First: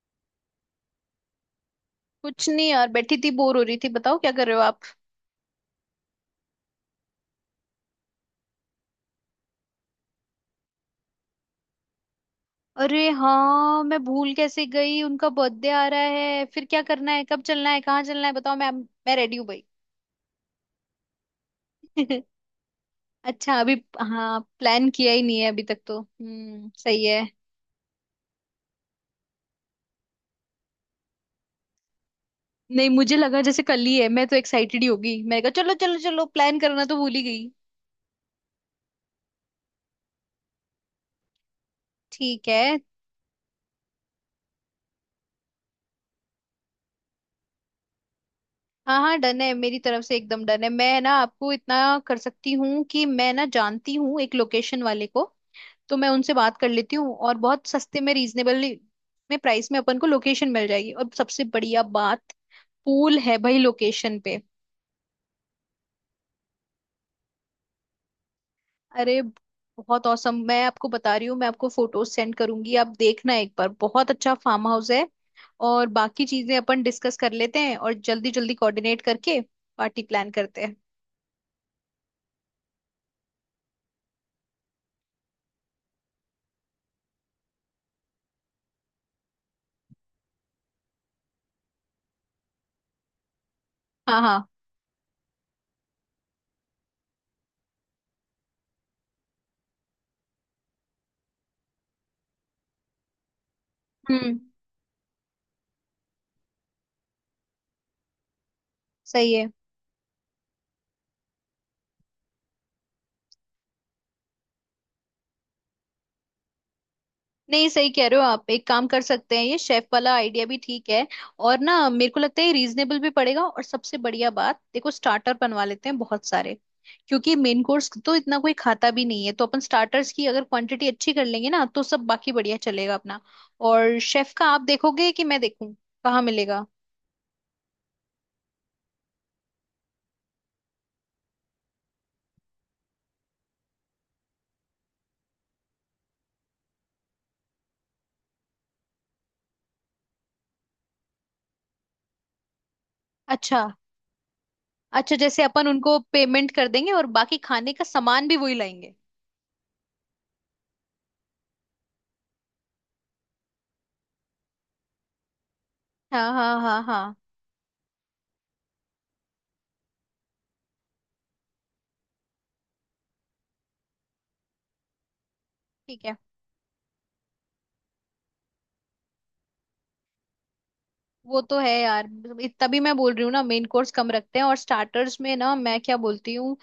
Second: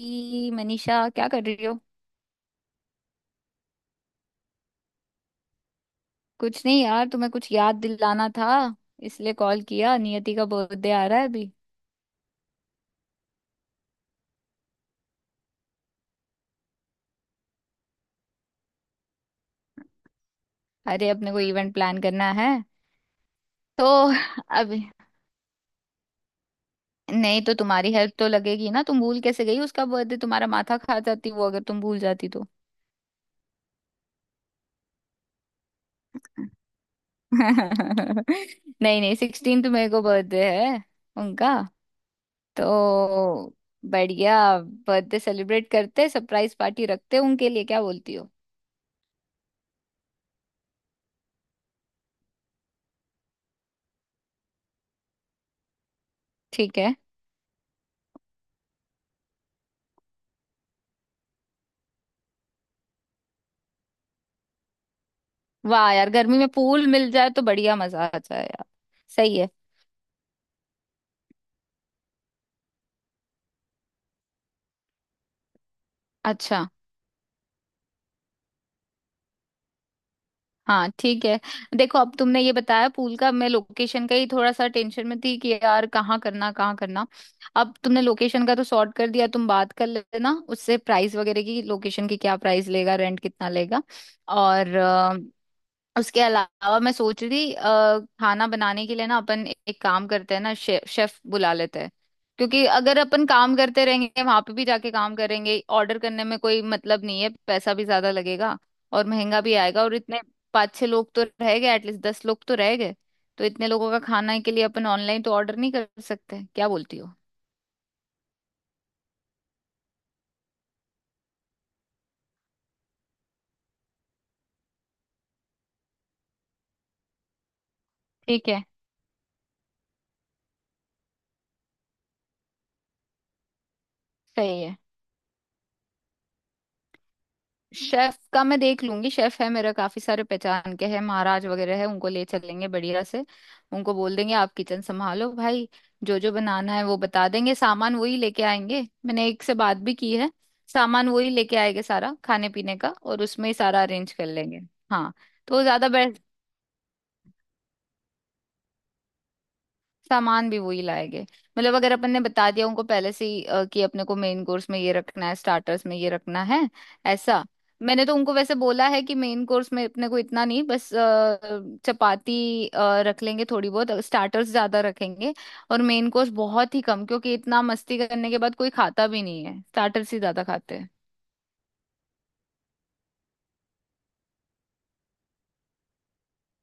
ई, मनीषा क्या कर रही हो। कुछ नहीं यार, बैठी थी बोर हो रही थी। बताओ क्या कर रहे हो आप। कुछ नहीं यार, तुम्हें कुछ याद दिलाना था, इसलिए कॉल किया। नियति का बर्थडे आ रहा है अभी। अरे हाँ, मैं भूल कैसे गई। उनका बर्थडे आ रहा है। फिर क्या करना है, कब चलना है, कहाँ चलना है, बताओ। मैं रेडी हूँ भाई। अरे, अपने को इवेंट प्लान करना है अच्छा, अभी। तो हाँ, अभी। प्लान किया ही नहीं है अभी तक तो, हम्म, सही है। नहीं तो तुम्हारी हेल्प तो लगेगी ना। तुम भूल कैसे गई उसका बर्थडे, तुम्हारा माथा खा जाती वो अगर तुम भूल जाती तो। नहीं, मुझे लगा जैसे कल ही है, मैं तो एक्साइटेड ही होगी, मैंने कहा चलो चलो चलो। प्लान करना तो भूल ही गई। नहीं नहीं 16 तो मेरे को बर्थडे है उनका। ठीक है। तो बढ़िया, बर्थडे सेलिब्रेट करते, सरप्राइज पार्टी रखते उनके लिए। क्या बोलती हो। हाँ हाँ, डन है, मेरी तरफ से एकदम डन है। मैं ना आपको इतना कर सकती हूँ कि मैं ना जानती हूँ एक लोकेशन वाले को। तो मैं उनसे बात कर ठीक है। लेती हूँ, और बहुत सस्ते में, रीजनेबल में, प्राइस में अपन को लोकेशन मिल जाएगी। और सबसे बढ़िया बात, पूल है भाई लोकेशन पे। वाह यार, गर्मी में पूल मिल जाए तो बढ़िया, मजा आ जाए यार। अरे, सही है। बहुत औसम। मैं आपको बता रही हूँ, मैं आपको फोटोज सेंड करूंगी, आप देखना एक बार, बहुत अच्छा फार्म हाउस है। और बाकी चीजें अच्छा। अपन डिस्कस कर लेते हैं, और जल्दी जल्दी कोऑर्डिनेट करके पार्टी प्लान करते हैं। हाँ, ठीक है। देखो, अब तुमने ये बताया पूल का, मैं लोकेशन का ही थोड़ा सा टेंशन में थी कि यार कहाँ करना, कहाँ करना। अब तुमने लोकेशन का तो सॉर्ट कर दिया, तुम बात कर लेना उससे प्राइस वगैरह की, लोकेशन की क्या प्राइस लेगा, रेंट कितना लेगा। हाँ हाँ, और उसके अलावा मैं सोच रही थी खाना बनाने के लिए ना अपन एक काम करते हैं ना, शेफ शेफ बुला लेते हैं। क्योंकि अगर अपन काम करते रहेंगे, हम्म, वहां पे भी जाके काम करेंगे, ऑर्डर करने में कोई मतलब नहीं है, पैसा भी ज्यादा लगेगा और सही महंगा है। भी आएगा। और इतने 5 6 लोग तो रह गए, एटलीस्ट 10 लोग तो रह गए। तो इतने लोगों का खाना के लिए अपन ऑनलाइन तो ऑर्डर नहीं कर सकते, क्या बोलती हो। नहीं, सही कह रहे हो आप। एक काम कर सकते हैं, ये शेफ वाला आइडिया भी ठीक है। और ना, मेरे को लगता है रीजनेबल भी पड़ेगा। और सबसे बढ़िया बात देखो, स्टार्टर बनवा लेते हैं बहुत सारे। क्योंकि मेन कोर्स तो इतना ठीक कोई है। खाता भी नहीं है, तो अपन स्टार्टर्स की अगर क्वांटिटी अच्छी कर लेंगे ना, तो सब बाकी बढ़िया चलेगा अपना। और शेफ का आप सही है। देखोगे कि मैं देखूं, कहाँ मिलेगा। शेफ का मैं देख लूंगी, शेफ है मेरा, काफी सारे पहचान के हैं, महाराज वगैरह है उनको ले चलेंगे बढ़िया से। उनको बोल देंगे आप किचन संभालो भाई, जो जो बनाना है वो बता देंगे, सामान वही लेके आएंगे, मैंने एक से बात भी की है। सामान वही लेके आएंगे सारा खाने पीने का, और उसमें ही अच्छा। सारा अरेंज कर लेंगे। हाँ। अच्छा, जैसे तो अपन ज्यादा उनको पेमेंट कर देंगे और बाकी खाने का सामान भी वही लाएंगे। सामान भी वही लाएंगे। मतलब अगर अपन ने बता दिया उनको पहले से ही कि अपने को मेन कोर्स में ये रखना है, स्टार्टर्स में ये हाँ रखना हाँ है, हाँ हाँ। ऐसा। मैंने तो उनको वैसे बोला है कि मेन कोर्स में अपने को इतना नहीं, बस चपाती रख लेंगे थोड़ी बहुत, स्टार्टर्स ज्यादा रखेंगे और ठीक मेन है। कोर्स बहुत ही कम। क्योंकि इतना मस्ती करने के बाद कोई खाता भी नहीं है, स्टार्टर्स ही ज्यादा खाते हैं। वो तो है यार। मतलब तभी मैं बोल रही हूँ ना, मेन कोर्स कम रखते हैं और स्टार्टर्स में ना मैं क्या बोलती हूँ।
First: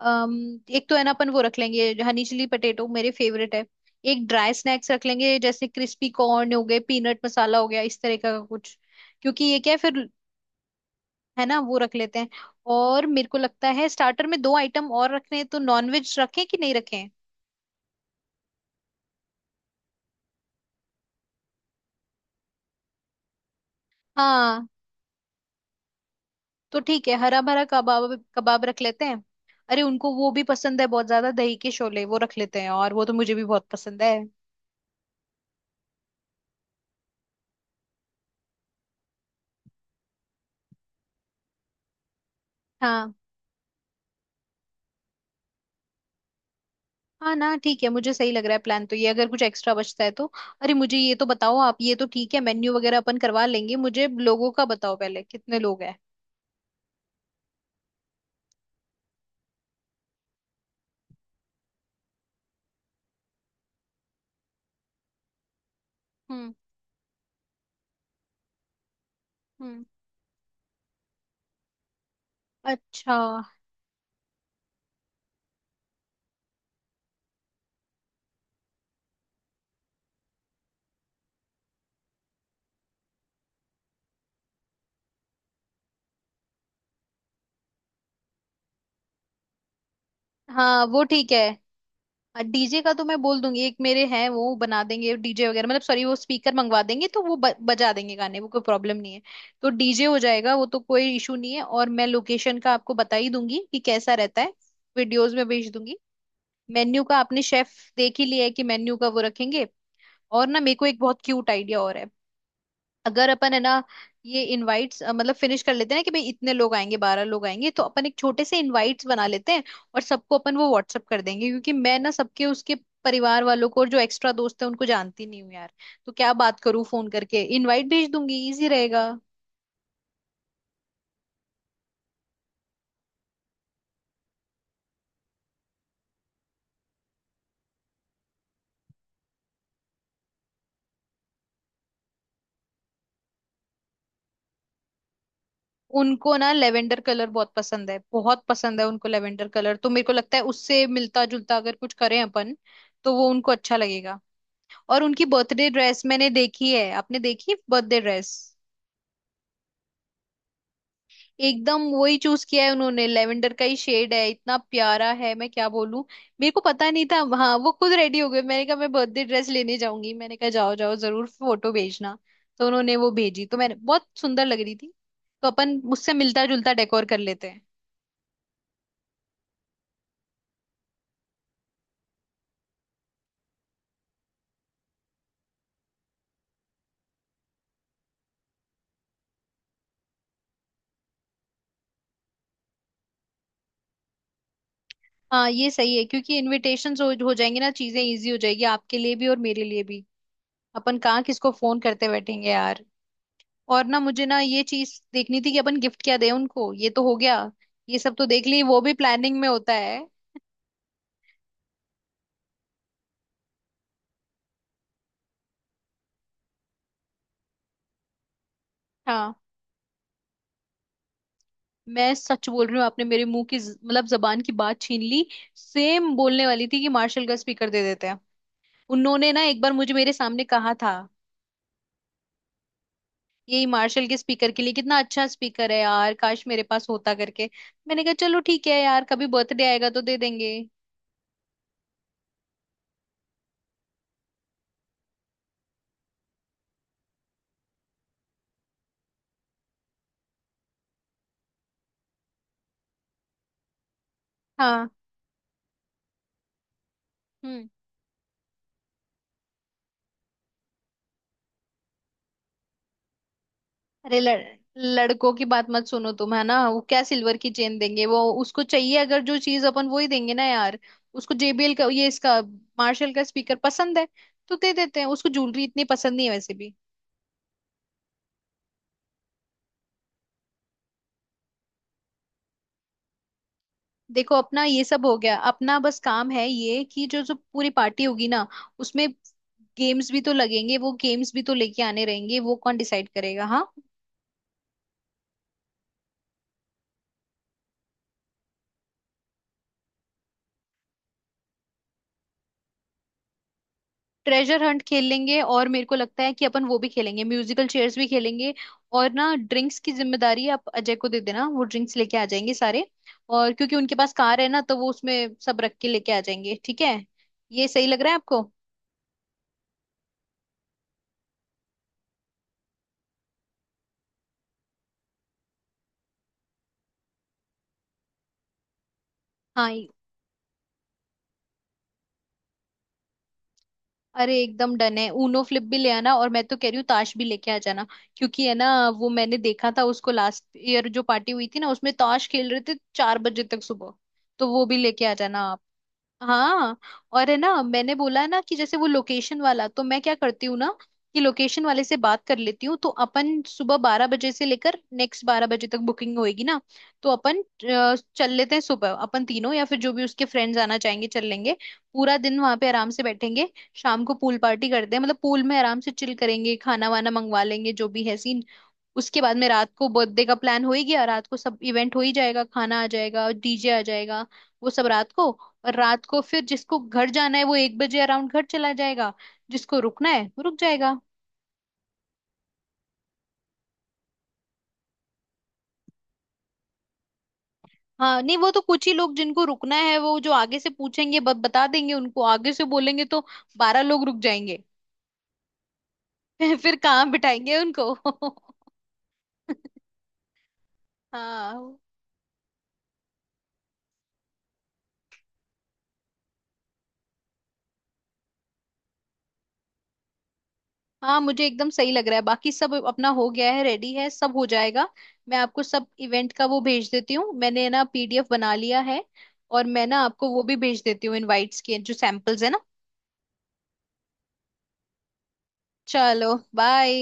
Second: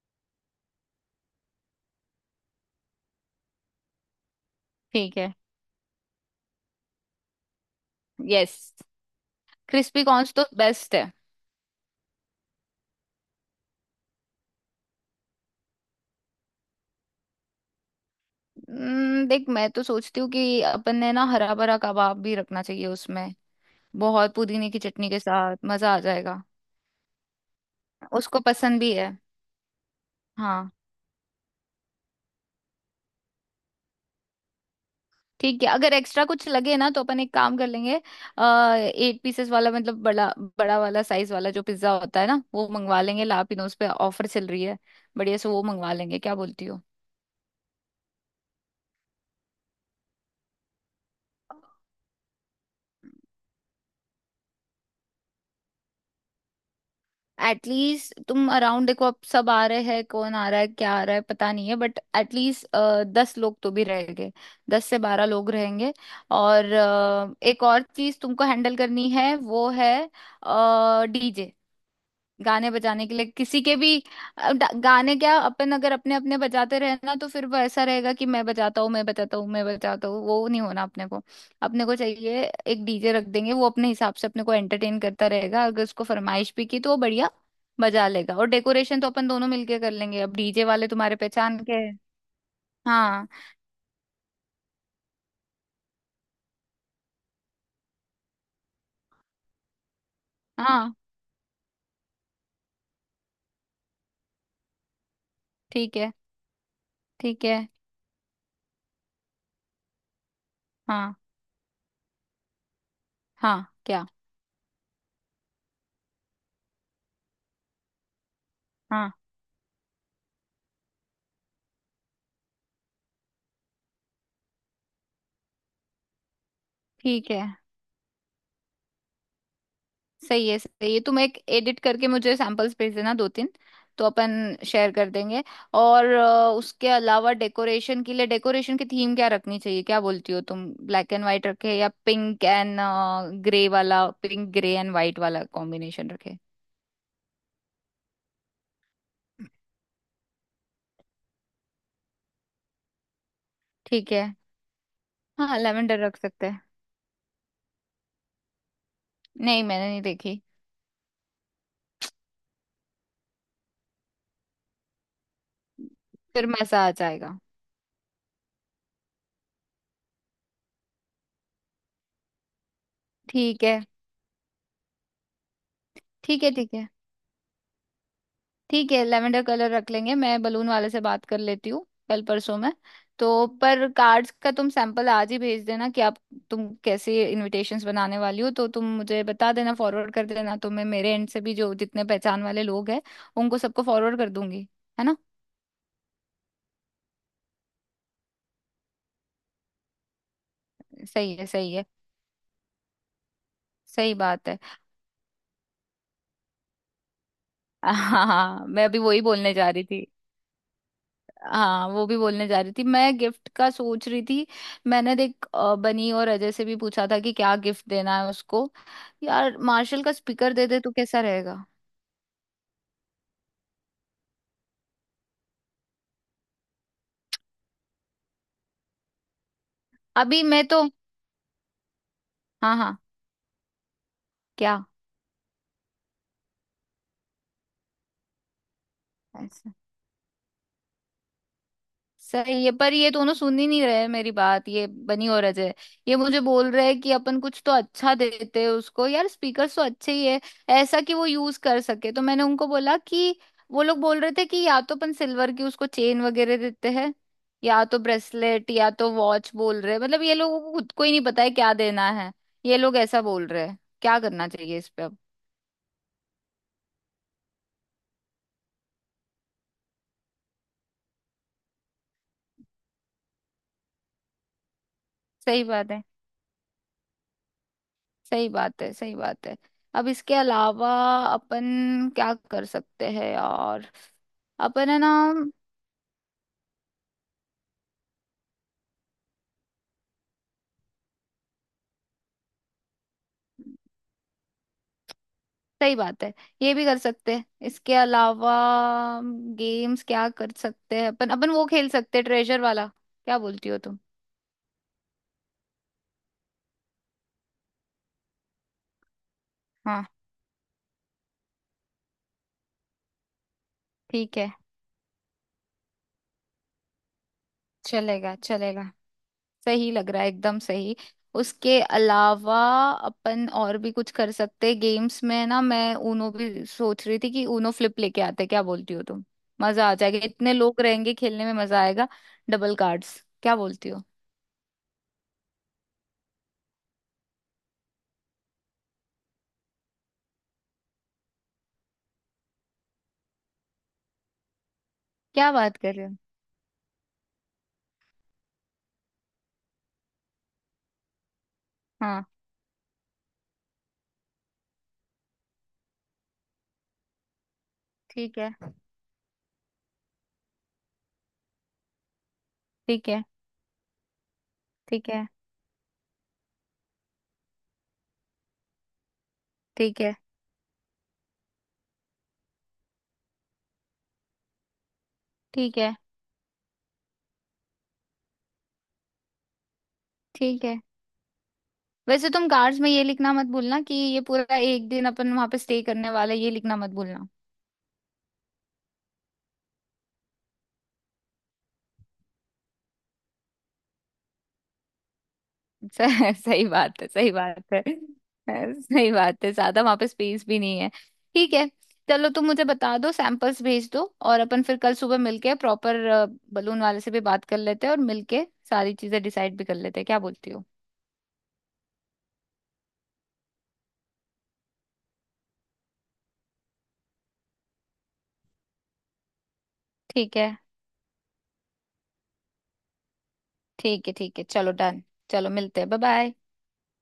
एक तो है ना, अपन वो रख लेंगे हनी चिली पटेटो, मेरे फेवरेट है। एक ड्राई स्नैक्स रख ठीक है। लेंगे, जैसे क्रिस्पी कॉर्न हो गए, पीनट मसाला हो गया, इस तरह का यस। कुछ। क्योंकि ये क्या है क्रिस्पी फिर। कॉर्न्स तो बेस्ट है। है ना, वो रख लेते हैं। और मेरे को लगता है स्टार्टर में दो आइटम और रखने हैं, तो नॉनवेज रखें कि नहीं रखें। देख, मैं तो सोचती हूँ कि अपन ने ना हरा भरा कबाब भी रखना चाहिए उसमें। बहुत हाँ, पुदीने की चटनी के साथ मजा आ जाएगा। तो ठीक है, हरा भरा कबाब उसको कबाब रख पसंद भी लेते है। हैं। अरे, उनको वो भी हाँ, पसंद है बहुत ज्यादा, दही के शोले वो रख लेते हैं, और वो तो मुझे भी बहुत पसंद है। ठीक है। अगर एक्स्ट्रा कुछ लगे ना तो अपन एक काम कर लेंगे, 8 पीसेस वाला, मतलब बड़ा बड़ा वाला, साइज वाला जो पिज्जा होता है ना, वो मंगवा हाँ। लेंगे, लापिनोज पे ऑफर चल रही है। बढ़िया से वो मंगवा लेंगे, क्या बोलती हो। हाँ ना, ठीक है, मुझे सही लग रहा है प्लान तो ये, अगर कुछ एक्स्ट्रा बचता है तो। अरे, मुझे ये तो बताओ आप, ये तो ठीक है मेन्यू वगैरह अपन करवा लेंगे, मुझे लोगों का बताओ पहले, कितने लोग हैं। एटलीस्ट तुम अराउंड देखो, अब सब आ रहे हैं, कौन आ रहा है क्या आ रहा है पता नहीं है, बट एटलीस्ट 10 लोग तो भी रहेंगे, 10 से 12 लोग रहेंगे। हम्म। और एक और चीज तुमको हैंडल करनी है, वो हम्म। है डीजे, गाने बजाने के अच्छा। लिए किसी के भी। गाने क्या अपन अगर अपने अपने बजाते रहे ना तो फिर वो ऐसा रहेगा कि मैं बजाता हूँ, मैं बजाता हूँ, मैं बजाता हूँ, वो नहीं होना अपने को। अपने को चाहिए एक डीजे रख देंगे, वो अपने हिसाब से अपने को एंटरटेन करता रहेगा, अगर उसको फरमाइश भी की तो वो बढ़िया बजा लेगा। और डेकोरेशन तो अपन दोनों मिलके कर लेंगे। अब डीजे हाँ, वाले वो तुम्हारे ठीक पहचान के है। हैं। डीजे का तो मैं हाँ, बोल दूंगी, एक मेरे हैं, वो बना देंगे डीजे वगैरह। मतलब सॉरी, वो स्पीकर मंगवा देंगे, तो वो बजा देंगे गाने, वो कोई प्रॉब्लम नहीं है। तो डीजे हो जाएगा, वो तो हाँ। कोई इशू नहीं है। और मैं लोकेशन का आपको बता ही दूंगी कि कैसा रहता है। वीडियोस में भेज ठीक दूंगी। है। मेन्यू का आपने ठीक है। शेफ देख ही लिया है कि मेन्यू का वो रखेंगे। और ना, मेरे को एक हाँ। बहुत क्यूट आइडिया और है। अगर अपन, है हाँ, ना, क्या। ये इनवाइट्स मतलब फिनिश कर लेते हैं ना, कि भाई इतने लोग आएंगे, 12 लोग आएंगे, तो अपन एक छोटे से इनवाइट्स हाँ, बना लेते हैं। और सबको अपन वो व्हाट्सअप कर देंगे। क्योंकि मैं ना सबके, उसके परिवार वालों को और जो एक्स्ट्रा दोस्त है, उनको जानती नहीं हूँ यार। तो क्या बात करूँ, फोन ठीक करके है। इनवाइट भेज दूंगी, इजी रहेगा। सही है, सही है। तुम एक एडिट करके मुझे सैंपल्स भेज देना 2 3, तो अपन शेयर कर देंगे। और उसके अलावा डेकोरेशन के लिए, डेकोरेशन की थीम क्या रखनी चाहिए, क्या बोलती हो तुम। ब्लैक एंड व्हाइट रखे या पिंक एंड ग्रे वाला, पिंक ग्रे एंड व्हाइट वाला कॉम्बिनेशन उनको रखे। ना लेवेंडर कलर बहुत पसंद है, बहुत पसंद है उनको लेवेंडर कलर। तो मेरे को लगता है उससे मिलता जुलता अगर कुछ करें अपन, तो वो उनको अच्छा ठीक लगेगा। है। और उनकी हाँ, बर्थडे लेवेंडर ड्रेस रख मैंने सकते हैं। देखी है, आपने देखी बर्थडे ड्रेस? नहीं, मैंने नहीं देखी। एकदम वही चूज किया है उन्होंने, लेवेंडर का ही शेड है, इतना प्यारा है मैं क्या बोलूं। फिर मेरे को मजा पता आ नहीं था। जाएगा। हाँ, वो खुद रेडी हो गए, मैंने कहा मैं बर्थडे ड्रेस लेने जाऊंगी, मैंने कहा जाओ जाओ, जरूर फोटो भेजना। तो उन्होंने वो भेजी, तो ठीक मैंने, है बहुत सुंदर लग रही थी। तो अपन उससे ठीक मिलता है, जुलता ठीक है। डेकोर कर लेते हैं। ठीक है, लेवेंडर कलर रख लेंगे। मैं बलून वाले से बात कर लेती हूँ कल परसों में। तो पर कार्ड्स का तुम सैंपल आज ही भेज देना कि आप, तुम कैसे इनविटेशंस बनाने वाली हो, तो तुम मुझे बता देना, फॉरवर्ड कर देना, तो मैं मेरे एंड से भी जो जितने पहचान वाले लोग हैं उनको सबको फॉरवर्ड कर दूंगी, है ना। हाँ, ये सही है, क्योंकि इनविटेशंस हो जाएंगे ना, चीजें इजी हो जाएगी आपके लिए भी और मेरे लिए भी। अपन कहाँ सही है, किसको सही फोन है। करते बैठेंगे यार। और ना, सही मुझे ना बात है। ये चीज देखनी थी कि अपन गिफ्ट क्या दें उनको, ये तो हो गया। ये सब तो हाँ देख ली, हाँ, वो मैं भी अभी वही प्लानिंग में बोलने जा होता रही है। थी। हाँ, वो भी बोलने जा रही थी, मैं गिफ्ट का सोच रही थी। मैंने देख, बनी और अजय से भी पूछा था कि क्या गिफ्ट देना है उसको। हाँ, यार मार्शल का स्पीकर दे दे तो कैसा रहेगा। मैं सच बोल रही हूँ, आपने मेरे मुंह की मतलब जबान की बात छीन ली। सेम बोलने वाली थी कि मार्शल का स्पीकर दे देते हैं। उन्होंने ना एक बार मुझे, मेरे अभी सामने मैं कहा तो, था हाँ हाँ, यही मार्शल के स्पीकर के लिए, कितना अच्छा स्पीकर है यार, काश मेरे पास होता, करके। मैंने कहा चलो ठीक है यार, कभी क्या। बर्थडे आएगा तो दे देंगे। सही है, पर ये दोनों सुन ही नहीं रहे मेरी बात, ये बनी और अजय, ये मुझे बोल रहे हैं कि अपन कुछ तो अच्छा देते हैं उसको यार, स्पीकर तो अच्छे ही है ऐसा कि वो यूज कर सके। तो मैंने उनको बोला कि, वो लोग बोल रहे थे कि या हाँ। तो अपन सिल्वर की उसको चेन वगैरह देते हैं, हम्म। या तो ब्रेसलेट या तो वॉच बोल रहे हैं। मतलब ये लोगों को खुद को ही नहीं पता है क्या देना है, ये लोग ऐसा बोल रहे हैं। अरे, क्या करना चाहिए इस पे अब। लड़कों की बात मत सुनो तुम, है ना। वो क्या सिल्वर की चेन देंगे, वो उसको चाहिए अगर, जो चीज अपन वो ही देंगे ना यार। उसको जेबीएल का, ये, इसका मार्शल का स्पीकर पसंद है। तो दे देते हैं उसको, ज्वेलरी सही इतनी बात है, पसंद नहीं है वैसे भी। सही बात है, सही बात है। अब इसके अलावा अपन क्या कर सकते हैं यार। देखो अपना ये अपन है सब ना। हो गया, अपना बस काम है ये, कि जो जो पूरी पार्टी होगी ना, उसमें गेम्स भी तो लगेंगे, वो गेम्स भी तो लेके आने रहेंगे, वो कौन डिसाइड करेगा। हाँ। सही बात है, ये भी कर सकते हैं। इसके अलावा गेम्स क्या कर सकते हैं अपन, अपन वो खेल सकते हैं ट्रेजर वाला, क्या बोलती हो तुम। ट्रेजर हंट खेल लेंगे, और मेरे को लगता है कि अपन वो भी खेलेंगे, म्यूजिकल चेयर्स भी खेलेंगे। और ना, ड्रिंक्स की हाँ, जिम्मेदारी आप अजय को दे देना, वो ड्रिंक्स लेके आ जाएंगे सारे। और क्योंकि उनके पास ठीक कार है है। ना, तो वो उसमें सब रख के लेके आ जाएंगे। ठीक है। ये सही लग रहा है चलेगा, आपको? चलेगा। सही लग रहा है, एकदम सही। उसके अलावा अपन और भी कुछ कर सकते हैं गेम्स में ना, मैं ऊनो भी सोच रही थी कि ऊनो फ्लिप लेके आते हैं। क्या बोलती हो तुम। हाँ। मजा आ जाएगा, इतने लोग रहेंगे खेलने में मजा आएगा। डबल कार्ड्स, क्या बोलती हो। अरे, एकदम डन है, ऊनो फ्लिप भी ले आना, और मैं तो कह रही हूँ ताश भी लेके आ जाना। क्योंकि है ना, वो मैंने देखा था उसको, लास्ट ईयर जो पार्टी हुई थी ना, उसमें ताश खेल रहे थे 4 बजे तक सुबह। तो वो भी लेके आ जाना क्या आप। बात कर रहे हो। हाँ। और है ना, मैंने बोला ना, कि जैसे वो लोकेशन वाला, तो मैं क्या करती हूँ ना, कि लोकेशन वाले से बात हाँ। कर लेती हूँ, तो अपन सुबह 12 बजे से लेकर नेक्स्ट 12 बजे तक बुकिंग होएगी ना। तो अपन चल ठीक है। लेते हैं सुबह, अपन तीनों या फिर जो भी उसके फ्रेंड्स आना चाहेंगे चल लेंगे। पूरा दिन वहां पे आराम से ठीक है, बैठेंगे। शाम को पूल पार्टी करते हैं, ठीक मतलब है। पूल में आराम से चिल करेंगे, खाना वाना मंगवा लेंगे, जो भी है सीन। उसके बाद में रात को ठीक है, बर्थडे का प्लान हो ही गया, रात को सब इवेंट हो ही जाएगा, खाना आ जाएगा, डीजे आ जाएगा। वो सब रात को। और ठीक है। रात को फिर जिसको घर जाना है वो 1 बजे अराउंड घर चला जाएगा। जिसको रुकना है वो रुक ठीक है। जाएगा। वैसे तुम कार्ड्स में ये लिखना मत भूलना कि ये पूरा एक दिन अपन वहां पे स्टे करने वाला है, ये लिखना मत भूलना। हाँ नहीं, वो तो कुछ ही लोग जिनको रुकना है, वो जो आगे से पूछेंगे, बता देंगे उनको, आगे से बोलेंगे तो 12 लोग रुक जाएंगे। सही फिर बात है, कहाँ सही बिठाएंगे बात है। उनको। सही बात है, ज्यादा वहां पे स्पेस भी नहीं है। ठीक है। हाँ। चलो तुम मुझे बता दो, सैंपल्स भेज दो, और अपन फिर कल सुबह मिलके प्रॉपर बलून वाले से भी बात कर लेते हैं और मिलके सारी चीजें डिसाइड भी कर लेते हैं, क्या बोलती हो। हाँ, मुझे एकदम सही लग रहा है, बाकी सब अपना हो गया है, रेडी है, सब हो जाएगा। मैं आपको सब इवेंट का वो भेज देती हूँ, मैंने ना पीडीएफ बना लिया है। और मैं ना आपको ठीक वो भी है, भेज देती हूँ इनवाइट्स के जो सैंपल्स है ना। ठीक है। ठीक है, चलो डन। चलो मिलते हैं, बाय बाय। चलो बाय।